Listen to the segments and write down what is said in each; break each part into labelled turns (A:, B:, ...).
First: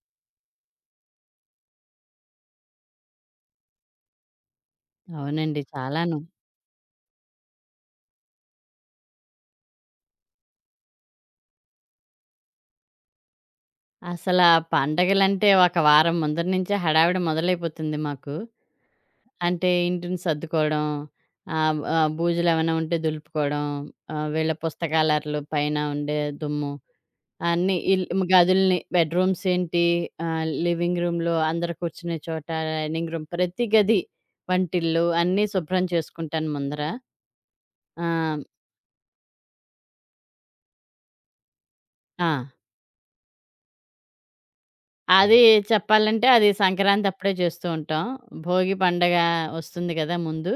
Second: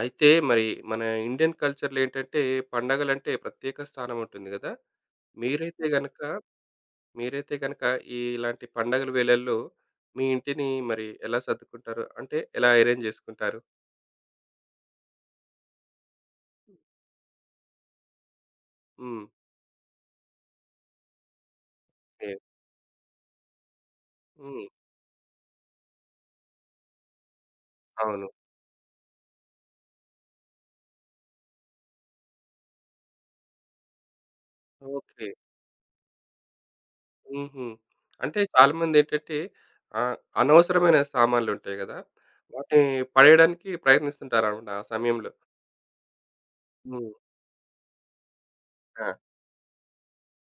A: అయితే మరి మన ఇండియన్ కల్చర్‌లో ఏంటంటే పండగలంటే ప్రత్యేక స్థానం ఉంటుంది గదా!
B: అవునండి.
A: మీరైతే గనక
B: చాలాను.
A: మీరైతే గనక ఈ ఇలాంటి పండగల వేళల్లో మీ ఇంటిని మరి ఎలా సర్దుకుంటారు? అంటే ఎలా అరేంజ్ చేసుకుంటారు?
B: అసలా పండగలంటే ఒక వారం ముందర నుంచే హడావిడి మొదలైపోతుంది మాకు.
A: హ్మ్.
B: అంటే ఇంటిని సర్దుకోవడం, ఆహ్, ఆహ్,
A: ఓకే.
B: బూజులేమైనా ఉంటే దులుపుకోవడం, వీళ్ళ
A: హ్మ్.
B: పుస్తకాలరలు పైన ఉండే దుమ్ము అన్నీ
A: అవును.
B: గదుల్ని బెడ్ రూమ్స్ ఏంటి, లివింగ్ రూమ్‌లో అందరూ కూర్చునే చోట, డైనింగ్ రూమ్ ప్రతి గది, వంటిల్లు
A: ఓకే.
B: అన్నీ శుభ్రం చేసుకుంటాను ముందర.
A: హుహు. అంటే
B: ఆహ్,
A: చాలామందేంటంటే ఆహ్, అనవసరమైన సామాన్లుంటాయి గదా!
B: ఆ!
A: వాటిని పడేయడానికి ప్రయత్నిస్తుంటారనమాట ఆ సమయంలో.
B: అది చెప్పాలంటే అది
A: హ్మ్.
B: సంక్రాంతప్పుడే చేస్తూ ఉంటాం. భోగి
A: ఆ!
B: పండగ వస్తుంది గదా! ముందు.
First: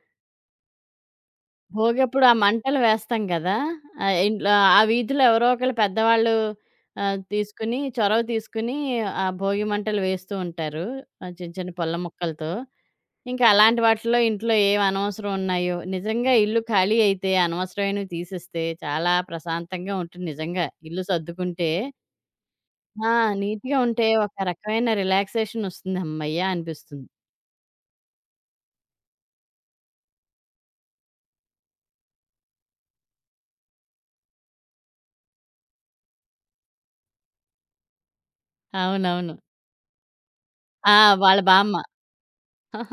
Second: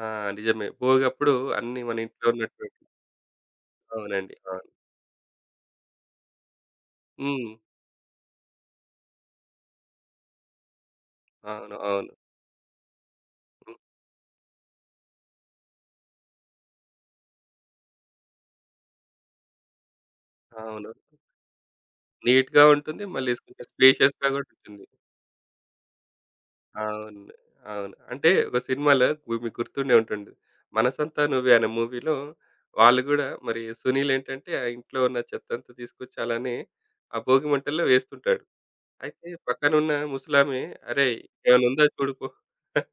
A: ఆ! నిజమే. భోగప్పుడు అన్నీ మన
B: భోగప్పుడు
A: ఇంట్లో
B: ఆ
A: ఉన్నటువంటి
B: మంటలు వేస్తాం గదా!
A: అవునండి.
B: ఇంట్లో
A: అవును.
B: ఆ వీధిలో ఎవరో ఒకళ్ళు పెద్దవాళ్ళు
A: హ్మ్.
B: తీసుకుని చొరవ తీసుకుని ఆ భోగి మంటలు వేస్తూ ఉంటారు. చిన్న చిన్న
A: అవును.
B: పుల్ల
A: అవును.
B: ముక్కలతో. ఇంకా
A: హ్మ్.
B: అలాంటి వాటిలో ఇంట్లో ఏం అనవసరం ఉన్నాయో నిజంగా ఇల్లు ఖాళీ అయితే అనవసరమైనవి తీసేస్తే చాలా ప్రశాంతంగా ఉంటుంది నిజంగా.
A: అవును.
B: ఇల్లు సర్దుకుంటే
A: నీట్‌గా ఉంటుంది.
B: ఆ!
A: మళ్ళీ కొంచెం
B: నీట్‌గా ఉంటే
A: స్పేషియస్‌గా
B: ఒక
A: కూడా ఉంటుంది.
B: రకమైన రిలాక్సేషనొస్తుంది. హమ్మయ్య! అనిపిస్తుంది.
A: అవును. అవును. అంటే ఒక సినిమాలో మీకు గుర్తుండే ఉంటుంది. 'మనసంతా నువ్వే' అనే మూవీలో వాళ్ళు గూడా మరి సునీల్ ఏంటంటే, ఆ ఇంట్లో ఉన్న చెత్తంతా తీసుకొచ్చి అలానే ఆ భోగి మంటల్లో వేస్తుంటాడు. అయితే
B: అవునవును.
A: పక్కనున్న ముసలామె,
B: ఆ!
A: "అరేయ్!
B: వాళ్ళ
A: ఇంకేమైనా
B: బామ్మ.
A: ఉందా చూడు పో.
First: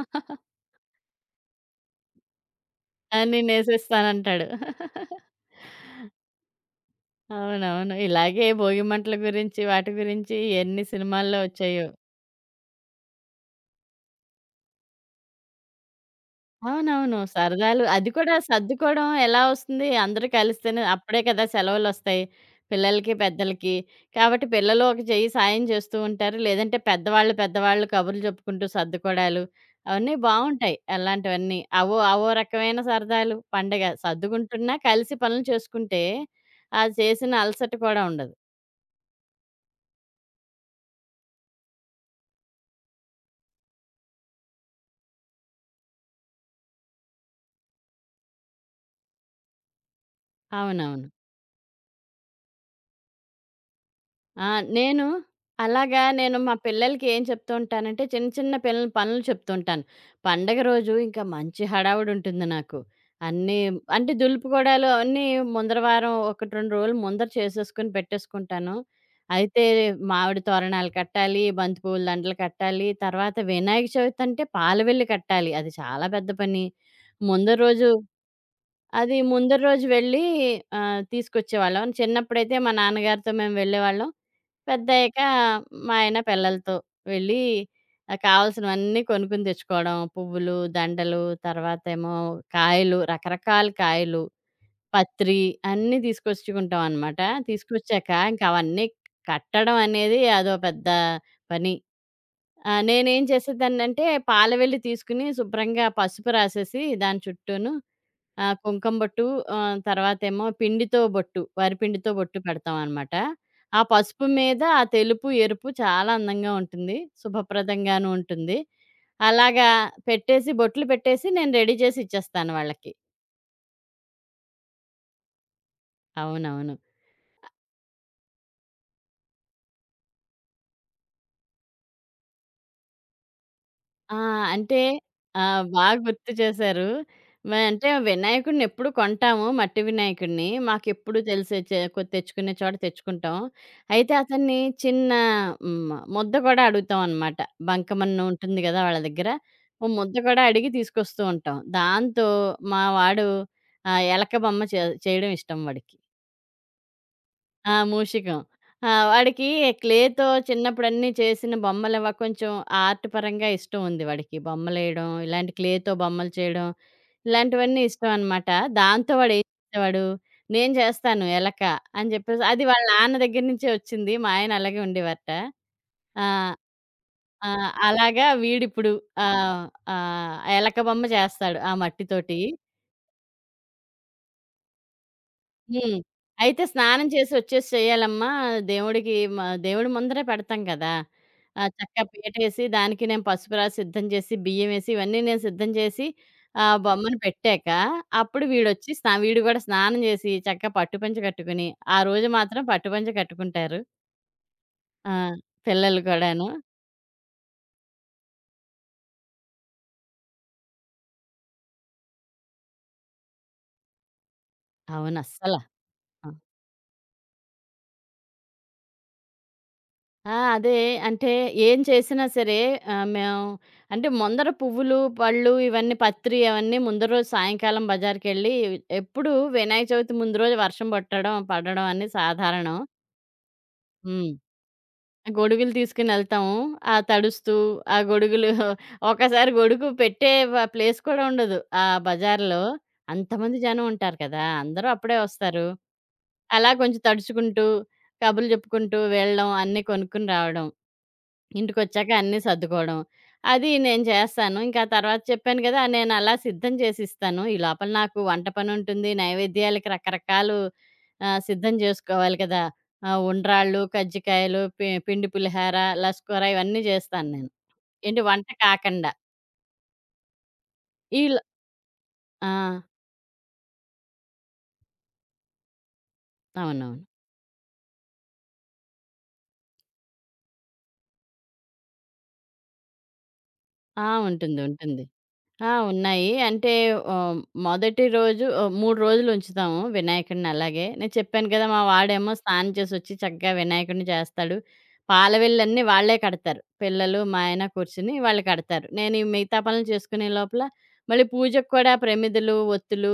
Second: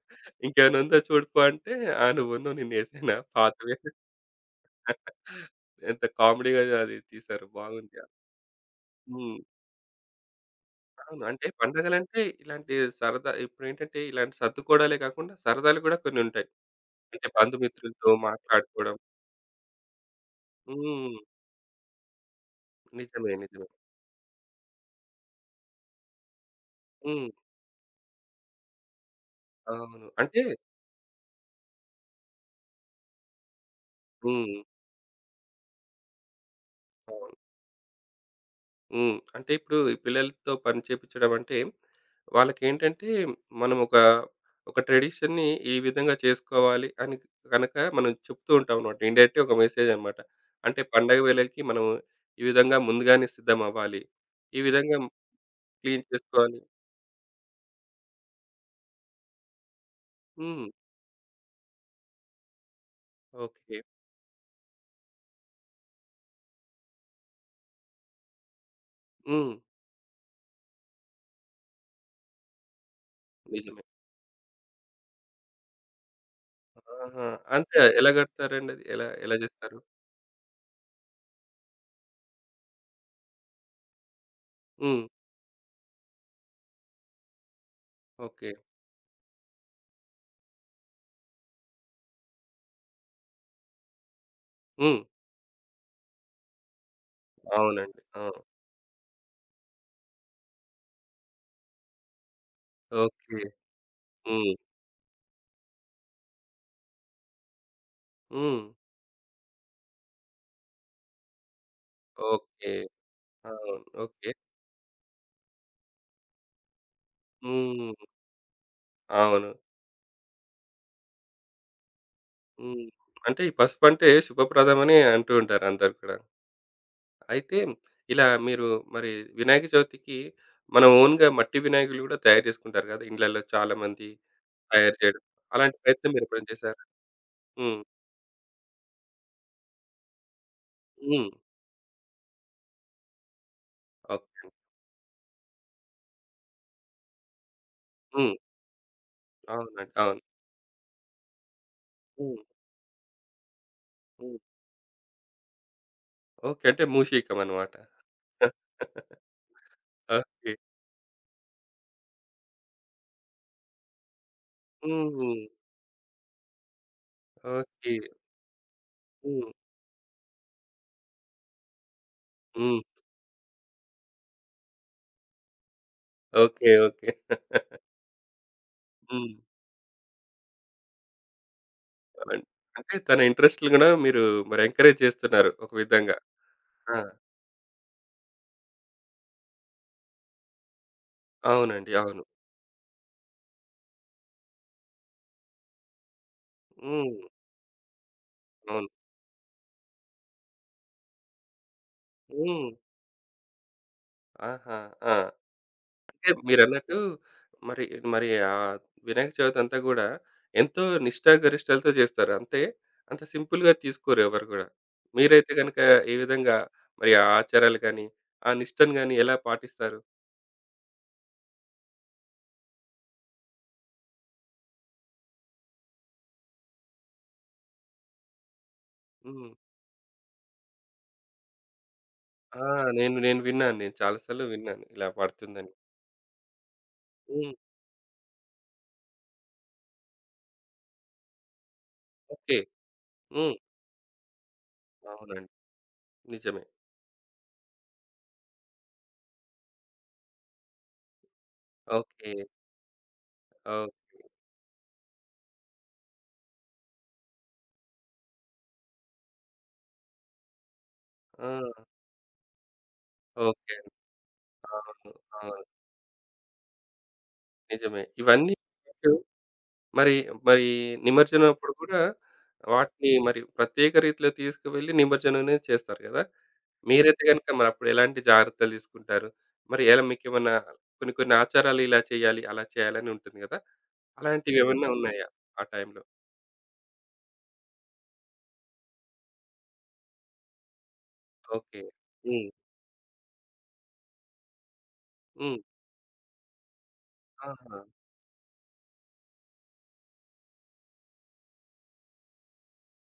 A: ఇంకేమైనా ఉందా చూడు పో" అంటే, "ఆ! నువ్వున్నావు నిన్నేసానా
B: ఆ!
A: పాతవే."
B: నేనేసేస్తానంటాడు.
A: ఎంత కామెడీగా అది తీశారు. బాగుంది.
B: అవునవును.
A: ఆ!
B: ఇలాగే భోగి మంటల
A: హ్మ్.
B: గురించి, వాటి గురించి ఎన్ని
A: అవును.
B: సినిమాల్లో
A: అంటే
B: వచ్చాయో.
A: పండగలంటే ఇలాంటి సరదా ఇప్పుడేంటంటే ఇలాంటి సర్దుకోవడాలే కాకుండా సరదాలు కూడా కొన్ని ఉంటాయి.
B: అవునవును.
A: అంటే
B: సరదాలు అది
A: బంధుమిత్రులతో
B: కూడా
A: మాట్లాడుకోవడం.
B: సర్దుకోవడం ఎలా వస్తుంది? అందరూ కలిస్తేనే
A: హ్మ్.
B: అప్పుడే కదా సెలవులొస్తాయి. పిల్లలకి,
A: నిజమే. నిజమే.
B: పెద్దలకి. కాబట్టి పిల్లలు ఒక చెయ్యి సాయం చేస్తూ ఉంటారు. లేదంటే
A: హ్మ్.
B: పెద్దవాళ్ళు కబుర్లు చెప్పుకుంటూ సర్దుకోడాలు
A: అవును.
B: అవన్నీ
A: అంటే
B: బావుంటాయి. అలాంటివన్నీ. అవో అవో రకమైన సరదాలు పండగ.
A: హ్మ్.
B: సర్దుకుంటున్నా కలిసి పనులు చేసుకుంటే, ఆ చేసిన
A: అవును.
B: అలసట కూడా ఉండదు.
A: హ్మ్. అంటే ఇప్పుడు ఈ పిల్లలతో పని చేపిచ్చడం అంటే వాళ్ళకేంటంటే మనం ఒక, ఒక ట్రెడిషన్‌ని ఈ విధంగా చేసుకోవాలి అని గనక మనం చెప్తూ ఉంటాం అన్నమాట. ఇండైరెక్ట్‌గా ఒక మెసేజ్ అన్నమాట. అంటే
B: అవునవును.
A: పండగ వేళలకి మనం ఈ విధంగా ముందుగానే సిద్ధమవ్వాలి.
B: ఆ!
A: ఈ విధంగా
B: నేను అలాగా
A: క్లీన్
B: నేను మా
A: చేసుకోవాలి.
B: పిల్లలకి ఏం చెప్తూ ఉంటానంటే, చిన్న చిన్న పిల్లల పనులు చెప్తూ ఉంటాను. పండగ
A: హ్మ్.
B: రోజు ఇంకా మంచి హడావుడుంటుంది నాకు. అన్నీ
A: ఓకే.
B: అంటే దులుపుకోవడాలు అవన్నీ ముందర వారం 1, 2 రోజులు ముందర చేసేసుకొని పెట్టేసుకుంటాను.
A: హ్మ్.
B: అయితే మామిడి తోరణాలు కట్టాలి, బంతిపూల దండలు కట్టాలి, తర్వాత
A: నిజమే.
B: వినాయక చవితి అంటే పాలవెల్లి కట్టాలి. అది చాలా పెద్ద పని.
A: ఆహా!
B: ముందర
A: అంటే
B: రోజు
A: ఎలా గడతారండి అది? ఎలా
B: అది
A: ఎలా
B: ముందరి
A: జేస్తారు?
B: రోజు వెళ్ళి తీసుకొచ్చేవాళ్ళం. చిన్నప్పుడైతే మా నాన్నగారితో మేము వెళ్ళేవాళ్ళం.
A: హ్మ్.
B: పెద్దయ్యాక మా ఆయన పిల్లలతో వెళ్ళి
A: ఓకే.
B: కావాల్సినవన్నీ కొనుక్కొని తెచ్చుకోవడం. పువ్వులు, దండలు, తర్వాతేమో కాయలు, రకరకాల కాయలు,
A: హ్మ్.
B: పత్రి అన్నీ తీసుకొచ్చుకుంటాం అనమాట.
A: అవునండి.
B: తీసుకొచ్చాక
A: అవును.
B: ఇంక అవన్నీ కట్టడం అనేది అదో పెద్ద పని. నేనేం
A: ఓకే.
B: చేసేదాన్నంటే పాల
A: హ్మ్.
B: వెల్లి తీసుకుని శుభ్రంగా పసుపు రాసేసి దాని చుట్టూను ఆ!
A: హ్మ్.
B: కుంకుమ బొట్టు తర్వాతేమో పిండితో బొట్టు, వరిపిండితో బొట్టు
A: ఓకే.
B: పెడతామనమాట.
A: అవును.
B: ఆ పసుపు
A: ఓకే.
B: మీద ఆ తెలుపు, ఎరుపు చాలా అందంగా ఉంటుంది.
A: హ్మ్.
B: శుభప్రదంగాను ఉంటుంది.
A: అవును.
B: అలాగా పెట్టేసి బొట్లు పెట్టేసి నేను రెడీ చేసి ఇచ్చేస్తాను
A: హ్మ్.
B: వాళ్ళకి.
A: అంటే ఈ పసుపంటే శుభప్రదమని అంటూ ఉంటారు అందరూ కూడా.
B: అవునవును.
A: అయితే ఇలా మీరు మరి వినాయక చవితికి మన ఓన్‌గా మట్టి వినాయకులు గూడా తయారు చేసుకుంటారు గదా! ఇండ్లల్లో చాలామంది
B: ఆ! అంటే
A: తయారు చేయడం.
B: ఆ!
A: అలాంటి
B: బా
A: ప్రయత్నం
B: గుర్తు
A: మీరెప్పుడైనా చేశారా?
B: చేశారు.
A: హ్మ్.
B: అంటే వినాయకుడినెప్పుడు కొంటాము మట్టి వినాయకుడిని. మాకెప్పుడు
A: హ్మ్.
B: తెలిసే చే కొ తెచ్చుకునే చోట తెచ్చుకుంటాం. అయితే
A: ఓకే.
B: అతన్ని చిన్న ముద్ద కూడా అడుగుతాం అనమాట. బంకమన్ను
A: హ్మ్.
B: ఉంటుంది గదా! వాళ్ళ దగ్గర. ఓ
A: అవునండి.
B: ముద్ద
A: అవును.
B: కూడా అడిగి తీసుకొస్తూ ఉంటాం. దాంతో
A: హ్మ్.
B: మా వాడు ఎలక
A: హ్మ్.
B: బొమ్మ చేయడం ఇష్టం వాడికి.
A: ఓకే. అంటే మూషికమనమాట.
B: ఆ! మూషికం. ఆ! వాడికి క్లేతో
A: ఓకే.
B: చిన్నప్పుడన్నీ చేసిన బొమ్మలవ కొంచెం ఆర్ట్ పరంగా ఇష్టం ఉంది వాడికి. బొమ్మలేయడం,
A: హ్మ్.
B: ఇలాంటి క్లేతో బొమ్మలు చేయడం, ఇలాంటివన్నీ
A: ఓకే.
B: ఇష్టం అనమాట. దాంతో వాడేం
A: హ్మ్.
B: చేసేవాడు, "నేను చేస్తాను ఎలక" అని చెప్పేసి అది
A: హ్మ్.
B: వాళ్ళ నాన్న దగ్గర నుంచే వచ్చింది. మా ఆయన అలాగే ఉండేవారట. ఆ!
A: ఓకే. ఓకే.
B: ఆ! అలాగా వీడిప్పుడు
A: హ్మ్.
B: ఆహ్, ఆహ్, ఎలక బొమ్మ చేస్తాడు ఆ మట్టితోటి.
A: అన్ అంటే తన ఇంట్రెస్ట్‌లు గూడా మీరు మరి ఎంకరేజ్ చేస్తున్నారు ఒక
B: హ్మ్.
A: విధంగా.
B: అయితే
A: ఆ!
B: స్నానం చేసి వచ్చేసి చేయాలమ్మా. దేవుడికి దేవుడి ముందరే పెడతాం కదా!
A: అవునండి.
B: చక్కగా
A: అవును.
B: పీటేసి దానికి నేను పసుపు రాసి సిద్ధం చేసి, బియ్యమేసి ఇవన్నీ నేను సిద్ధం చేసి
A: హ్మ్.
B: బొమ్మను పెట్టాక అప్పుడు
A: అవును.
B: వీడొచ్చి వీడు కూడా స్నానం చేసి చక్కగా పట్టు పంచ కట్టుకుని, ఆ రోజు మాత్రం
A: హ్మ్.
B: పట్టు పంచ కట్టుకుంటారు.
A: ఆహా!
B: ఆ!
A: ఆ!
B: పిల్లలు
A: అంటే
B: కూడాను.
A: మీరన్నట్టు మరి మరి ఆ వినాయక చవితి అంతా గూడా ఎంతో నిష్ఠాగరిష్టలతో జేస్తారు. అంతే అంత సింపుల్‌గా తీసుకోరు ఎవరు గూడా.
B: అవును.
A: మీరైతే
B: అస్సల.
A: గనక ఏ
B: ఆ!
A: విధంగా మరి ఆ ఆచారాలు గాని, ఆ నిష్టను గాని ఎలా పాటిస్తారు?
B: ఆ! అదే. అంటే ఏం చేసినా సరే మేము అంటే ముందర పువ్వులు, పళ్ళు ఇవన్నీ పత్రి అవన్నీ ముందు రోజు సాయంకాలం బజారుకెళ్ళి ఎప్పుడూ
A: హ్మ్.
B: వినాయక చవితి ముందు రోజు వర్షం పట్టడం, పడడం అన్నీ
A: ఆ!
B: సాధారణం.
A: నేను నేను విన్నాను. నేను చాలా
B: హ్మ్.
A: సార్లు విన్నాను ఇలా పడుతుందని.
B: గొడుగులు తీసుకొనెళ్తాము. ఆ
A: హ్మ్.
B: తడుస్తూ ఆ గొడుగులు ఒక్కసారి గొడుగు పెట్టే ప్లేస్ కూడా ఉండదు ఆ
A: ఓకే.
B: బజార్‌లో.
A: హ్మ్.
B: అంతమంది జనం ఉంటారు కదా! అందరూ అప్పుడే
A: అవునండి.
B: వస్తారు.
A: నిజమే.
B: అలా కొంచెం తడుచుకుంటూ, కబుర్లు చెప్పుకుంటూ వెళ్ళడం, అన్నీ కొనుక్కొని రావడం. ఇంటికొచ్చాక
A: ఓకే.
B: అన్నీ సర్దుకోవడం. అది
A: ఓహ్!
B: నేను చేస్తాను. ఇంకా తర్వాత చెప్పాను గదా! నేను అలా సిద్ధం చేసిస్తాను. ఈ లోపల నాకు వంట పనుంటుంది. నైవేద్యాలకి రకరకాలు సిద్ధం
A: ఆ!
B: జేసుకోవాలి కదా!
A: ఓకే.
B: ఉండ్రాళ్ళు,
A: అండి.
B: కజ్జికాయలు,
A: అవును.
B: పిండి
A: అవును.
B: పులిహార, లస్కూర ఇవన్నీ జేస్తాను నేను.
A: నిజమే.
B: ఏంటి వంట
A: ఇవన్నీ
B: కాకండా.
A: మరి, మరి
B: ఈల్
A: నిమజ్జనప్పుడు గూడా
B: ఆ!
A: వాటిని మరి ప్రత్యేక రీతిలో తీసుకువెళ్ళి నిమజ్జనం అనేది చేస్తారు గదా!
B: అవునవును.
A: మీరైతే గనుక మరప్పుడు ఎలాంటి జాగ్రత్తలు తీసుకుంటారు? మరి ఎలా మీకేమన్నా కొన్ని కొన్ని ఆచారాలు ఇలా చేయాలి, అలా చేయాలని ఉంటుంది గదా!
B: ఆ! ఉంటుంది.
A: అలాంటివేమన్నా
B: ఉంటుంది.
A: ఉన్నాయా ఆ
B: ఆ!
A: టైంలో?
B: ఉన్నాయి. అంటే ఆహ్, మొదటి రోజు 3 రోజులు ఉంచుతాము వినాయకుడిని అలాగే. నేను చెప్పాను కదా! మా
A: ఓకే.
B: వాడేమో
A: హ్మ్.
B: స్నానం చేసొచ్చి చక్కగా వినాయకుడిని చేస్తాడు.
A: హ్మ్.
B: పాలవెల్లన్నీ వాళ్ళే కడతారు. పిల్లలు, మా ఆయన
A: ఆహా!
B: కూర్చొని వాళ్ళు కడతారు. నేను ఈ మిగతా పనులు చేసుకునే లోపల మళ్ళీ పూజకు కూడా ప్రమిదలు, ఒత్తులు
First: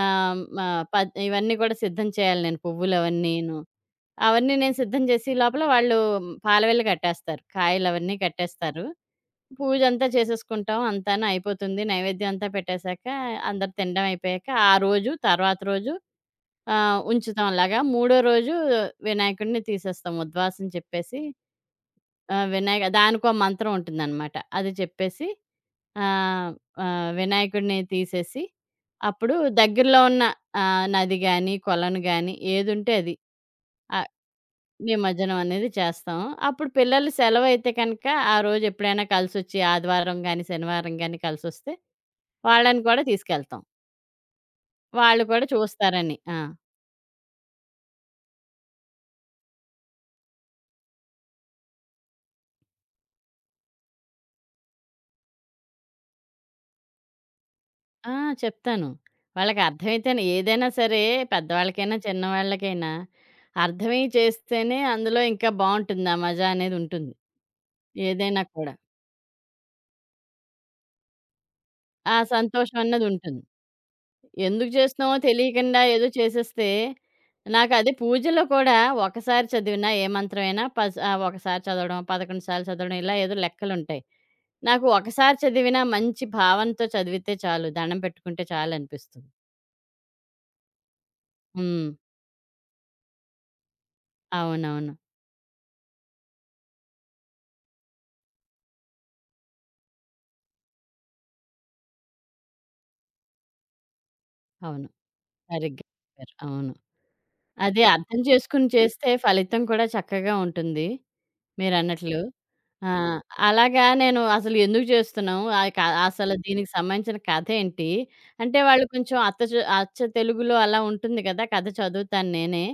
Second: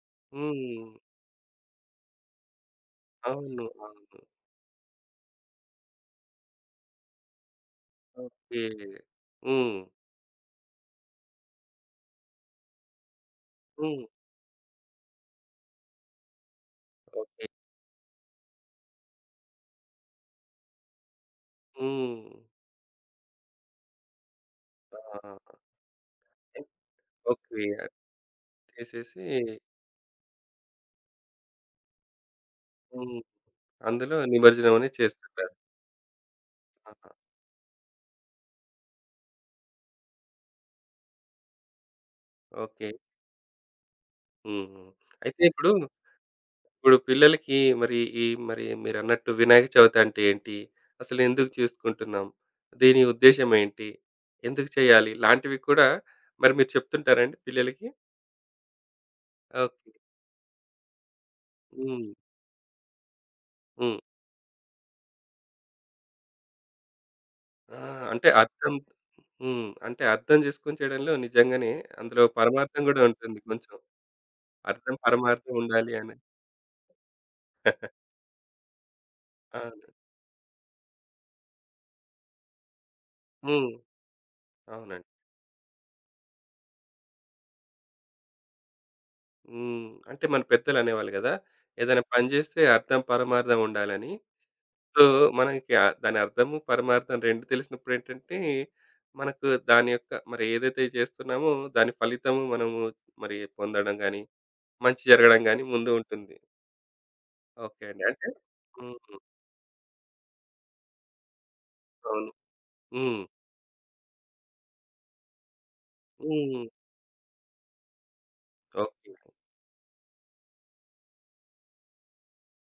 B: ఆహ్, మ
A: హ్మ్.
B: ప ఇవన్నీ కూడా సిద్ధం చేయాలి నేను పువ్వులు అవన్నీను.
A: అవును. అవును.
B: అవన్నీ నేను సిద్ధం చేసి ఈ లోపల వాళ్ళు పాలవెల్లు కట్టేస్తారు. కాయలు అవన్నీ
A: ఓకే.
B: కట్టేస్తారు.
A: హ్మ్.
B: పూజంతా చేసేసుకుంటాం. అంతాను అయిపోతుంది. నైవేద్యం అంతా పెట్టేశాక, అందరూ
A: హ్మ్.
B: తినడం అయిపోయాక, ఆ రోజు తర్వాత రోజు
A: ఓకే.
B: ఉంచుతాం అలాగా. మూడో రోజు వినాయకుడిని తీసేస్తాం. ఉద్వాసని చెప్పేసి
A: హ్మ్.
B: వినాయక దానికో మంత్రం ఉంటుందనమాట. అది చెప్పేసి
A: ఆ!
B: ఆహ్, ఆహ్,
A: ఓకే.
B: వినాయకుడిని
A: అది
B: తీసేసి,
A: చేసేసి
B: అప్పుడు దగ్గరలో ఉన్న నది గాని, కొలను గాని ఏదుంటే అది.
A: హ్మ్. అందులో నిమజ్జనం అనేది
B: నిమజ్జనం
A: చేస్తుంటారు.
B: అనేది చేస్తాం. అప్పుడు పిల్లలు
A: ఆహా!
B: సెలవైతే కనుక, ఆ రోజు ఎప్పుడైనా కలిసొచ్చి ఆదివారం గాని, శనివారం గాని కలిసొస్తే వాళ్ళని
A: ఓకే.
B: కూడా తీసుకెళ్తాం.
A: హ్మ్. హ్మ్.
B: వాళ్ళు
A: అయితే
B: కూడా
A: ఇప్పుడు,
B: చూస్తారని. ఆ!
A: ఇప్పుడు పిల్లలకి మరి ఈ మరి మీరన్నట్టు వినాయక చవితి అంటే ఏంటి? అసలు ఎందుకు చేసుకుంటున్నాం? దీని ఉద్దేశ్యం ఏంటి? ఎందుకు చేయాలి? లాంటివి కూడా మరి మీరు చెప్తుంటారండి పిల్లలకి?
B: ఆ! చెప్తాను. వాళ్ళకి
A: ఓకే.
B: అర్థమైతేనే ఏదైనా సరే పెద్దవాళ్ళకైనా,
A: హ్మ్.
B: చిన్నవాళ్ళకైనా
A: హ్మ్.
B: అర్థమై చేస్తేనే అందులో ఇంకా బావుంటుంది. ఆ మజా అనేది ఉంటుంది.
A: ఆ! అంటే
B: ఏదైనా
A: అర్థం
B: కూడా.
A: హ్మ్. అంటే అర్థం చేసుకొని చేయడంలో నిజంగానే
B: ఆ
A: అందులో
B: సంతోషం
A: పరమార్థం గూడా
B: అన్నది
A: ఉంటుంది
B: ఉంటుంది.
A: కొంచెం.
B: ఎందుకు
A: అర్థం
B: చేస్తున్నామో
A: పరమార్థం
B: తెలియకుండా
A: ఉండాలి
B: ఏదో
A: అని.
B: చేసేస్తే నాకది పూజలో కూడా ఒకసారి
A: అవును.
B: చదివినా ఏ మంత్రమైనా ఒకసారి చదవడం, 11 సార్లు చదవడం ఇలా ఏదో
A: హ్మ్.
B: లెక్కలుంటాయి. నాకు
A: అవునండి.
B: ఒకసారి చదివినా మంచి భావంతో చదివితే చాలు. దండం పెట్టుకుంటే చాలనిపిస్తుంది.
A: హ్మ్. అంటే మన పెద్దలనేవాళ్ళు గదా!
B: హ్మ్.
A: ఏదైనా పని జేస్తే అర్థం, పరమార్థం ఉండాలని.
B: అవునవును.
A: సో, మనకి దాని అర్థము, పరమార్థం 2 తెలిసినప్పుడేంటంటే, మనకు దాని యొక్క మరి ఏదైతే చేస్తున్నామో దాని ఫలితము మనము మరి పొందడం గాని,
B: అవును.
A: మంచి జరగడం గాని
B: సరిగ్గా
A: ముందు
B: చెప్పారు.
A: ఉంటుంది.
B: అవును.
A: ఓకే
B: అదే
A: అండి.
B: అర్థం
A: అంటే
B: చేసుకొని చేస్తే
A: హ్మ్.
B: ఫలితం కూడా చక్కగా ఉంటుంది మీరన్నట్లు.
A: అవును.
B: ఆ!
A: హ్మ్.
B: అలాగా నేను అసలు ఎందుకు చేస్తున్నాం? ఆహ్, క అసలు
A: హ్మ్.
B: దీనికి సంబంధించిన కథేంటి? అంటే వాళ్ళు
A: ఓకే.
B: కొంచెం అచ్చ తెలుగులో అలా ఉంటుంది కదా! కథ చదువుతాను నేనే.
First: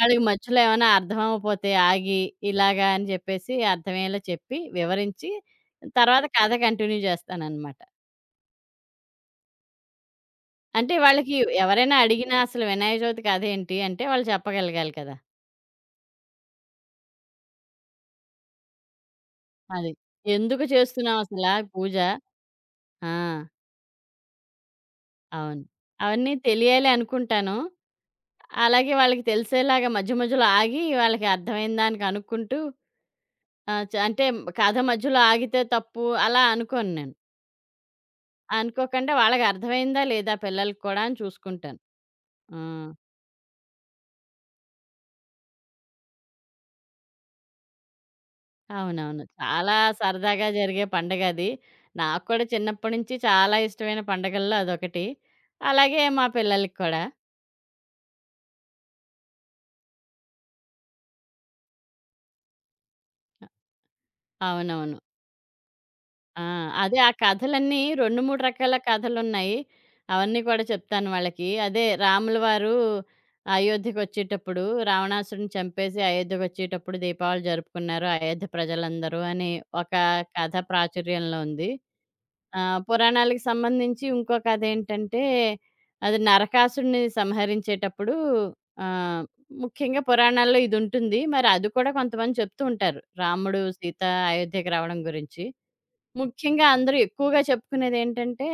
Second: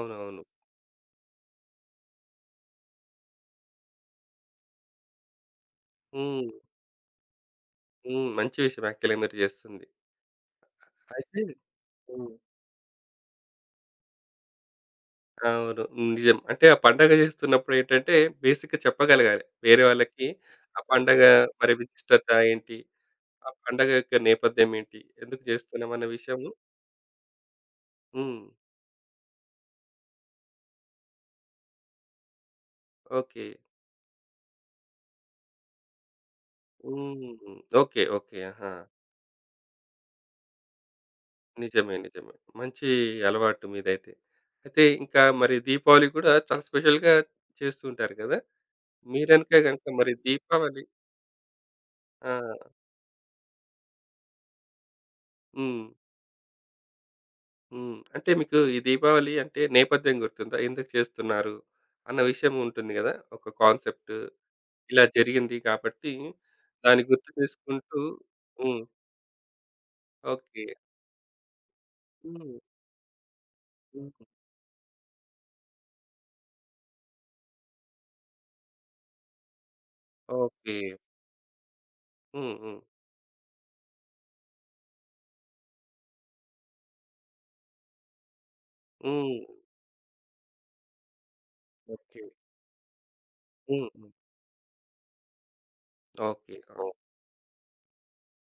B: వాళ్ళకి మధ్యలో ఏమైనా అర్థమవ్వకపోతే ఆగి, ఇలాగా అని చెప్పేసి అర్థమయ్యేలా చెప్పి, వివరించి తర్వాత
A: హ్మ్.
B: కథ కంటిన్యూ చేస్తాననమాట.
A: హ్మ్. మంచి విషయం యాక్చువల్‌గా మీరు జేస్తుంది.
B: అంటే వాళ్ళకి
A: అయితే
B: ఎవరైనా
A: హ్మ్.
B: అడిగినా అసలు వినాయక చవితి కథేంటి? అంటే వాళ్ళు చెప్పగలగాలి కదా!
A: అవును. నిజం. అంటే ఆ పండగ చేస్తున్నప్పుడు ఏంటంటే బేసిక్‌గా చెప్పగలగాలి. వేరే
B: అది.
A: వాళ్ళకి
B: ఎందుకు
A: ఆ
B: చేస్తున్నాం
A: పండగ
B: అసల
A: మరి
B: పూజ?
A: విశిష్టత ఏంటి?
B: ఆ!
A: ఆ పండగ యొక్క నేపథ్యం ఏంటి? ఎందుకు
B: అవును.
A: చేస్తున్నాం అన్న
B: అవన్నీ
A: విషయము
B: తెలియాలి అనుకుంటాను.
A: హ్మ్.
B: అలాగే వాళ్ళకి తెలిసేలాగా మధ్య మధ్యలో ఆగి, వాళ్ళకి అర్థమైన దాన్ని కనుక్కుంటూ
A: ఓకే.
B: ఆహ్, చ అంటే కథ మధ్యలో ఆగితే తప్పు అలా అనుకోను నేను.
A: హ్మ్. ఓకే. ఓకే. ఆహా!
B: అనుకోకుండా వాళ్ళకి అర్థమైందా లేదా పిల్లలకి కూడా అని చూసుకుంటాను.
A: నిజమే. నిజమే.
B: ఆ!
A: మంచి అలవాటు మీదైతే. అయితే ఇంకా మరి దీపావళి కూడా చాలా స్పెషల్‌గా చేస్తూ ఉంటారు కదా!
B: అవునవును.
A: మీరనుక
B: చాలా
A: గనుక మరి
B: సరదాగా
A: దీపావళి
B: జరిగే పండగది. నాకు కూడా
A: ఆ!
B: చిన్నప్పటి నుంచి చాలా ఇష్టమైన పండగల్లో అదొకటి.
A: హ్మ్.
B: అలాగే మా పిల్లలకి కూడా.
A: హ్మ్. అంటే మీకు ఈ దీపావళి అంటే నేపథ్యం గుర్తుందా? ఎందుకు చేస్తున్నారు? అన్న విషయం ఉంటుంది గదా! ఒక కాన్సెప్ట్
B: అవునవును.
A: ఇలా జరిగింది కాబట్టి
B: ఆ! అదే
A: దాన్ని
B: ఆ
A: గుర్తు
B: కథలన్నీ
A: చేసుకుంటూ
B: 2, 3 రకాల
A: హ్మ్.
B: కథలున్నాయి. అవన్నీ కూడా
A: ఓకే.
B: చెప్తాను వాళ్ళకి. అదే రాముల
A: హ్మ్.
B: వారు
A: హ్మ్.
B: అయోధ్యకొచ్చేటప్పుడు రావణాసురుడిని చంపేసి అయోధ్యకొచ్చేటప్పుడు దీపావళి జరుపుకున్నారు అయోధ్య ప్రజలందరూ అని ఒక కథ
A: ఓకే.
B: ప్రాచుర్యంలో ఉంది.
A: హ్మ్. హ్మ్.
B: పురాణాలకు సంబంధించి ఇంకో కథేంటంటే అది నరకాసుడిని సంహరించేటప్పుడు ఆహ్,
A: హ్మ్.
B: ముఖ్యంగా పురాణాల్లో ఇదుంటుంది. మరి అది కూడా
A: ఓకే.
B: కొంతమంది చెప్తూ ఉంటారు. రాముడు,
A: హ్మ్.
B: సీత
A: హ్మ్.
B: అయోధ్యకి రావడం గురించి.
A: ఓకే.
B: ముఖ్యంగా
A: ఆ!
B: అందరూ ఎక్కువగా చెప్పుకునేదేంటంటే,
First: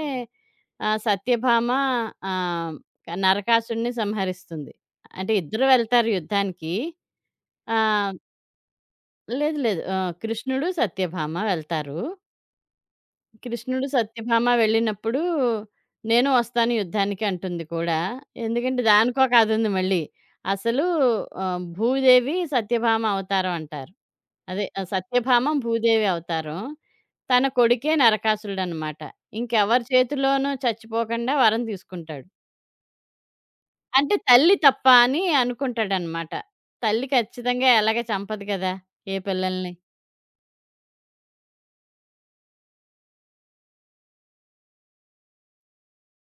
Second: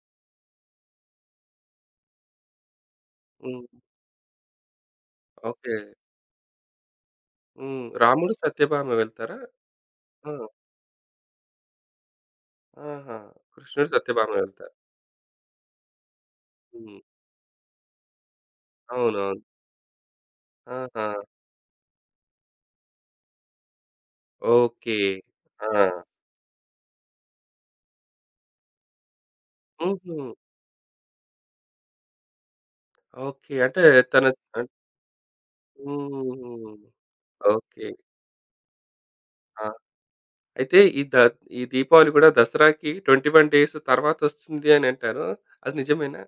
B: సత్యభామ ఆహ్,
A: హ్మ్.
B: నరకాసుడిని సంహరిస్తుంది. అంటే ఇద్దరు
A: ఓకే.
B: వెళ్తారు యుద్ధానికి.
A: హ్మ్.
B: ఆహ్,
A: రాముడు, సత్యభామ వెళ్తారా?
B: లేదు లేదు.
A: ఆ!
B: కృష్ణుడు, సత్యభామ వెళ్తారు.
A: ఆహా!
B: కృష్ణుడు
A: కృష్ణుడు, సత్యభామ
B: సత్యభామ
A: వెళ్తారు.
B: వెళ్ళినప్పుడు నేను వస్తాను
A: హ్మ్.
B: యుద్ధానికి అంటుంది కూడా. ఎందుకంటే దానికో
A: అవునవును.
B: కథ ఉంది మళ్ళీ. అసలు
A: ఆహా!
B: భూదేవి సత్యభామ అవతారం అంటారు. అదే
A: ఓకే.
B: సత్యభామ
A: ఆ!
B: భూదేవి అవతారం. తన కొడుకే నరకాసురుడనమాట. ఇంకెవరి
A: హుహు.
B: చేతిలోనూ చచ్చిపోకుండా వరం తీసుకుంటాడు.
A: ఓకే. అంటే
B: అంటే
A: తన
B: తల్లి
A: అన్
B: తప్ప అని అనుకుంటాడనమాట.
A: హ్మ్.
B: తల్లి ఖచ్చితంగా
A: ఓకే.
B: ఎలాగ చంపదు కదా! ఏ
A: ఆ!
B: పిల్లల్ని.
A: అయితే ఈ దీపావళి గూడా దసరాకి 21 డేస్ తర్వాతొస్తుంది అని అంటారు. అది నిజమేనా?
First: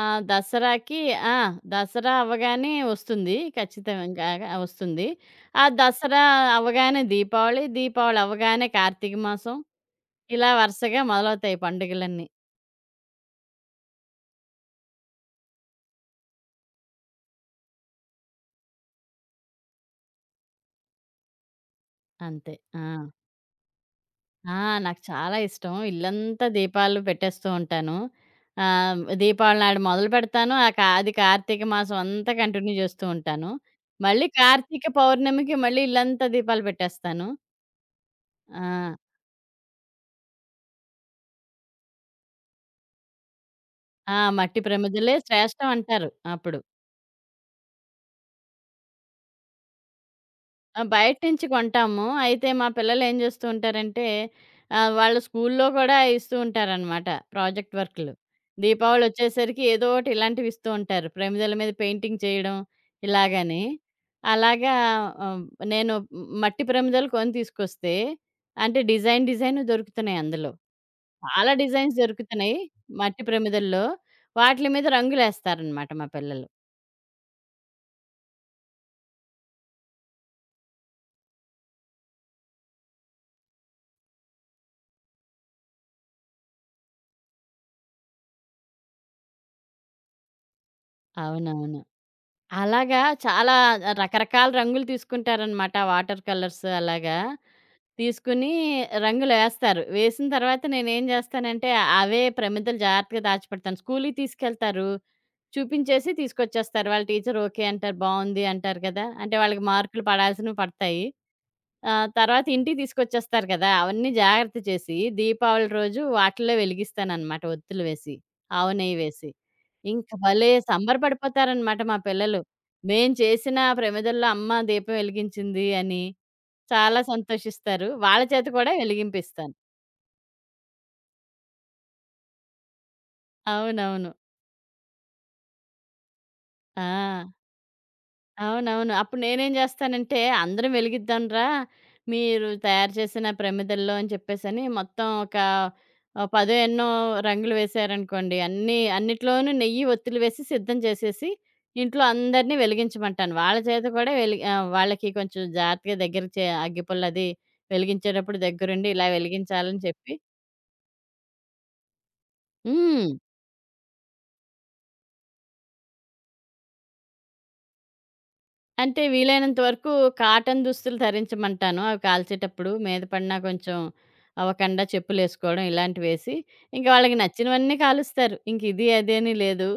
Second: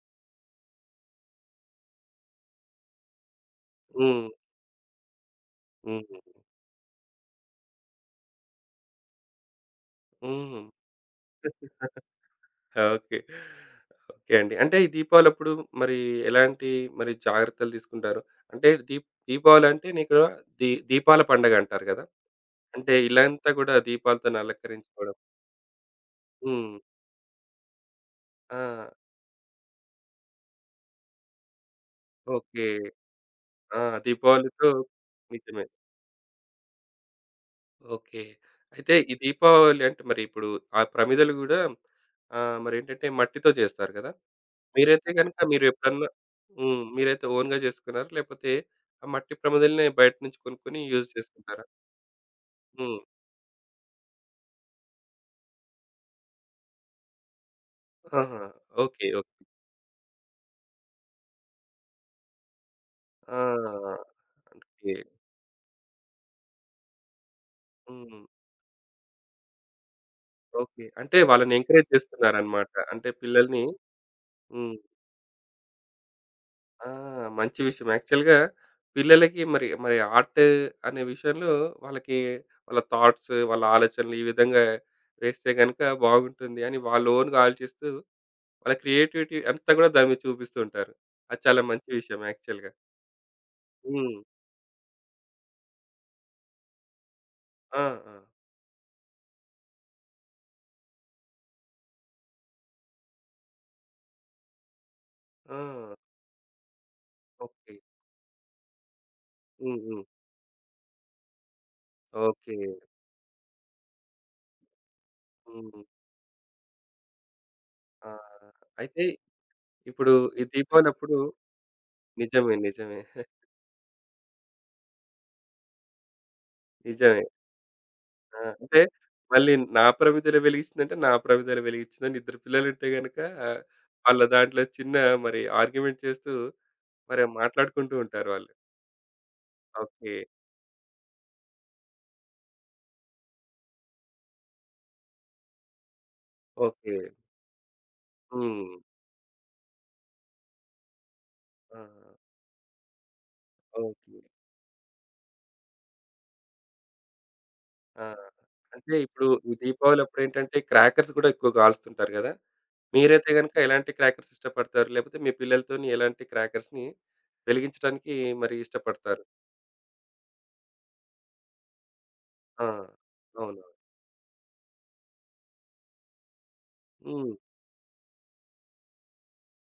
B: ఆ! దసరాకి ఆ! దసరా అవ్వగానే వస్తుంది.
A: హ్మ్.
B: ఖచ్చితంగాగా వస్తుంది. ఆ దసరా
A: హ్మ్.
B: అవ్వగానే దీపావళి, దీపావళి అవ్వగానే కార్తీక మాసం. ఇలా
A: హ్మ్.
B: వరుసగా మొదలవుతాయి పండుగలన్నీ.
A: ఓకే. ఓకే అండి. అంటే ఈ దీపావళప్పుడు మరి ఎలాంటి మరి జాగ్రత్తలు తీసుకుంటారు? అంటే దీపావళంటేనే ఇక్కడ దీపాల పండగ అంటారు గదా!
B: అంతే. ఆ!
A: అంటే ఇల్లంతా గూడా దీపాలతోని
B: ఆ! నాకు
A: అలంకరించుకోవడం.
B: చాలా ఇష్టం. ఇల్లంతా
A: హ్మ్.
B: దీపాలు పెట్టేస్తూ ఉంటాను.
A: ఆ!
B: దీపావళి నాడు మొదలుపెడతాను. ఆ కా అది కార్తీక మాసం అంతా
A: ఓకే.
B: కంటిన్యూ చేస్తూ ఉంటాను.
A: ఆ!
B: మళ్ళీ
A: దీపావళితో
B: కార్తీక పౌర్ణమికి
A: నిజమే.
B: మళ్ళీ ఇల్లంతా దీపాలు పెట్టేస్తాను.
A: ఓకే. అయితే
B: ఆ!
A: ఈ దీపావళి అంటే మరి ఇప్పుడు ఆ ప్రమిదలు గూడా మరేంటంటే మట్టితో జేస్తారు గదా!
B: ఆ! మట్టి
A: మీరైతే
B: ప్రమిదలే
A: గనుక మీరు
B: శ్రేష్టం
A: ఎప్పుడన్నా
B: అంటారు అప్పుడు.
A: హ్మ్. మీరైతే ఓన్‌గా జేసుకున్నారా? లేపోతే ఆ మట్టి ప్రమిదలనే బయట నుంచి కొనుక్కొని
B: ఆ!
A: యూజ్
B: బయట నుంచి
A: చేసుకుంటారా?
B: కొంటాము. అయితే మా
A: హ్మ్.
B: పిల్లలేం జేస్తూ ఉంటారంటే, వాళ్ళ స్కూల్లో కూడా ఇస్తూ ఉంటారనమాట ప్రాజెక్ట్ వర్కులు.
A: ఆహా! ఓకే. ఓకే.
B: దీపావళొచ్చేసరికి ఏదో ఒకటి ఇలాంటివి ఇస్తూ ఉంటారు. ప్రమిదల మీద పెయింటింగ్ చేయడం ఇలాగని.
A: ఆ!
B: అలాగా
A: ఓకే.
B: ఆహ్, నేను మట్టి ప్రమిదలు కొని తీసుకొస్తే,
A: హ్మ్.
B: అంటే డిజైన్ డిజైన్ దొరుకుతున్నాయి అందులో.
A: ఓకే. అంటే
B: చాలా
A: వాళ్ళని ఎంకరేజ్
B: డిజైన్స్ దొరుకుతున్నాయి
A: చేస్తున్నారన్నమాట. అంటే
B: మట్టి
A: పిల్లల్ని
B: ప్రమిదల్లో. వాటిలి
A: హ్మ్.
B: మీద రంగులేస్తారనమాట మా పిల్లలు.
A: ఆ! మంచి విషయం. యాక్చువల్‌గా పిల్లలకి మరి ఆర్ట్ అనే విషయంలో వాళ్ళకి వాళ్ళ థాట్స్, వాళ్ళ ఆలోచనలు ఈ విధంగా వేస్తే గనుక బాగుంటుంది అని వాళ్ళ ఓన్‌గా ఆలోచిస్తూ వాళ్ళ క్రియేటివిటీ అంతా కూడా దాని మీద చూపిస్తూ ఉంటారు. అది చాలా
B: అవునవును.
A: మంచి విషయం యాక్చువల్‌గా.
B: అలాగా చాలా
A: హ్మ్.
B: రకరకాల రంగులు తీసుకుంటారనమాట. వాటర్ కలర్స్ అలాగా.
A: ఆ! ఆ!
B: తీసుకొని రంగులేస్తారు. వేసిన తర్వాత నేనేం చేస్తానంటే అవే ప్రమిదలు జాగ్రత్తగా దాచిపెడతాను. స్కూలుకి తీసుకెళ్తారు.
A: ఆ!
B: చూపించేసి తీసుకొచ్చేస్తారు. వాళ్ళ టీచర్ ఓకే
A: ఓకే.
B: అంటారు. బావుంది అంటారు కదా! అంటే వాళ్ళకి
A: హ్మ్. హ్మ్.
B: మార్కులు పడాల్సినవి పడతాయి. ఆ! తర్వాత
A: ఓకే.
B: ఇంటికి తీసుకొచ్చేస్తారు కదా! అవన్నీ జాగ్రత్త చేసి, దీపావళి
A: హ్మ్.
B: రోజు వాటిల్లో వెలిగిస్తాననమాట ఒత్తులు
A: ఆ!
B: వేసి. ఆవు నెయ్యి
A: అయితే
B: వేసి. ఇంక
A: ఇప్పుడు ఈ
B: భలే
A: దీపావళప్పుడు
B: సంబరపడిపోతారనమాట మా పిల్లలు.
A: నిజమే. నిజమే.
B: మేము చేసిన ప్రమిదల్లో అమ్మ దీపం వెలిగించింది అని చాలా
A: నిజమే.
B: సంతోషిస్తారు. వాళ్ళ
A: ఆ!
B: చేత కూడా
A: అంటే మళ్ళీ
B: వెలిగింపిస్తాను.
A: నా ప్రమిదెల వెలిగించిందంటే, నా ప్రమిదెల వెలిగించిందని ఇద్దరు పిల్లలుంటే గనక
B: అవునవును.
A: వాళ్ళ దాంట్లో చిన్న మరి ఆర్గ్యుమెంట్ చేస్తూ మరి
B: ఆ!
A: మాట్లాడుకుంటూ ఉంటారు వాళ్ళు.
B: అవునవును. అప్పుడు నేనేం
A: ఓకే.
B: జేస్తానంటే, "అందరం వెలిగిద్దాంరా! మీరు తయారు చేసిన ప్రమిదల్లో" అని చెప్పేసని మొత్తం ఒక పదో ఎన్నో
A: ఓకే.
B: రంగులు వేశారనుకోండి,
A: హ్మ్.
B: అన్నీ అన్నిట్లోనూ నెయ్యి ఒత్తులు వేసి సిద్ధం చేసేసి,
A: ఆ!
B: ఇంట్లో అందరిని వెలిగించమంటాను. వాళ్ళ చేత కూడా
A: ఓకే.
B: వాళ్ళకి కొంచెం జాగ్రత్తగా దగ్గర చే అగ్గిపుల్లది
A: ఆ!
B: వెలిగించేటప్పుడు దగ్గరుండి
A: అంటే
B: ఇలా
A: ఇప్పుడు ఈ
B: వెలిగించాలని చెప్పి
A: దీపావళప్పుడేంటంటే క్రాకర్స్ గూడా ఎక్కువ కాలుస్తుంటారు గదా!
B: హ్మ్.
A: మీరైతే గనుక ఎలాంటి క్రాకర్స్ ఇష్టపడతారు? లేకపోతే మీ పిల్లలతోని ఎలాంటి క్రాకర్స్‌ని వెలిగించడానికి మరి
B: అంటే
A: ఇష్టపడతారు?
B: వీలైనంత వరకు కాటన్ దుస్తులు ధరించమంటాను. అవి
A: ఆ!
B: కాల్చేటప్పుడు మీద పడినా
A: అవును.
B: కొంచెం అవ్వకుండా చెప్పులేసుకోవడం ఇలాంటివేసి, ఇంక వాళ్ళకి
A: హ్మ్.
B: నచ్చినవన్నీ కాలుస్తారు. ఇంక ఇది, అది అని లేదు.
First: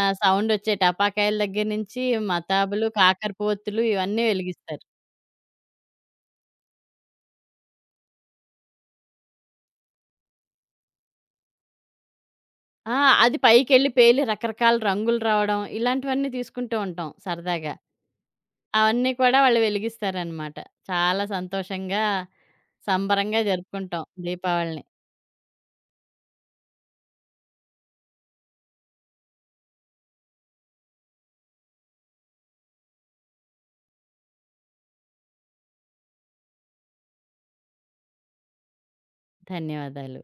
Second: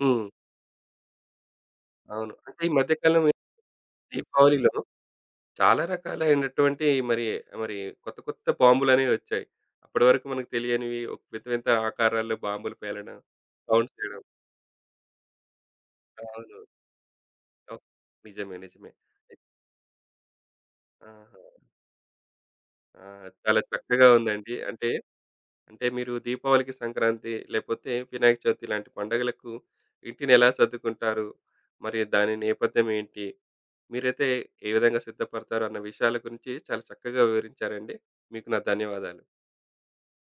A: హ్మ్.
B: సౌండొచ్చే టపాకాయల దగ్గర నుంచి
A: అవును. అంటే ఈ
B: మతాబులు,
A: మధ్య కాలం
B: కాకరపోతులు ఇవన్నీ
A: దీపావళిలో
B: వెలిగిస్తారు.
A: చాలా రకాలైనటువంటి మరి మరి కొత్త కొత్త బాంబులనేవి వచ్చాయి. అప్పటి వరకు మనకు తెలియనివి ఒక వింత వింత ఆకారాల్లో బాంబులు
B: ఆ!
A: పేలడం,
B: అది పైకెళ్ళి
A: సౌండ్స్ చేయడం.
B: పేలి రకరకాల రంగులు రావడం ఇలాంటివన్నీ
A: అవును.
B: తీసుకుంటూ ఉంటాం సరదాగా.
A: ఓహ్! నిజమే. నిజమే.
B: అవన్నీ కూడా వాళ్ళు వెలిగిస్తారనమాట. చాలా
A: ఆహా!
B: సంతోషంగా,
A: ఆ!
B: సంబరంగా
A: చాలా
B: జరుపుకుంటాం
A: చక్కగా ఉందండి.
B: దీపావళిని.
A: అంటే మీరు దీపావళికి, సంక్రాంతి లేపోతే వినాయక చవితి ఇలాంటి పండుగలకు ఇంటిని ఎలా సర్దుకుంటారు? మరి దాని నేపథ్యం ఏంటి? మీరైతే ఏ విధంగా సిద్ధపడతారు అన్న విషయాల గురించి చాలా చక్కగా వివరించారండి. మీకు నా ధన్యవాదాలు.
B: ధన్యవాదాలు.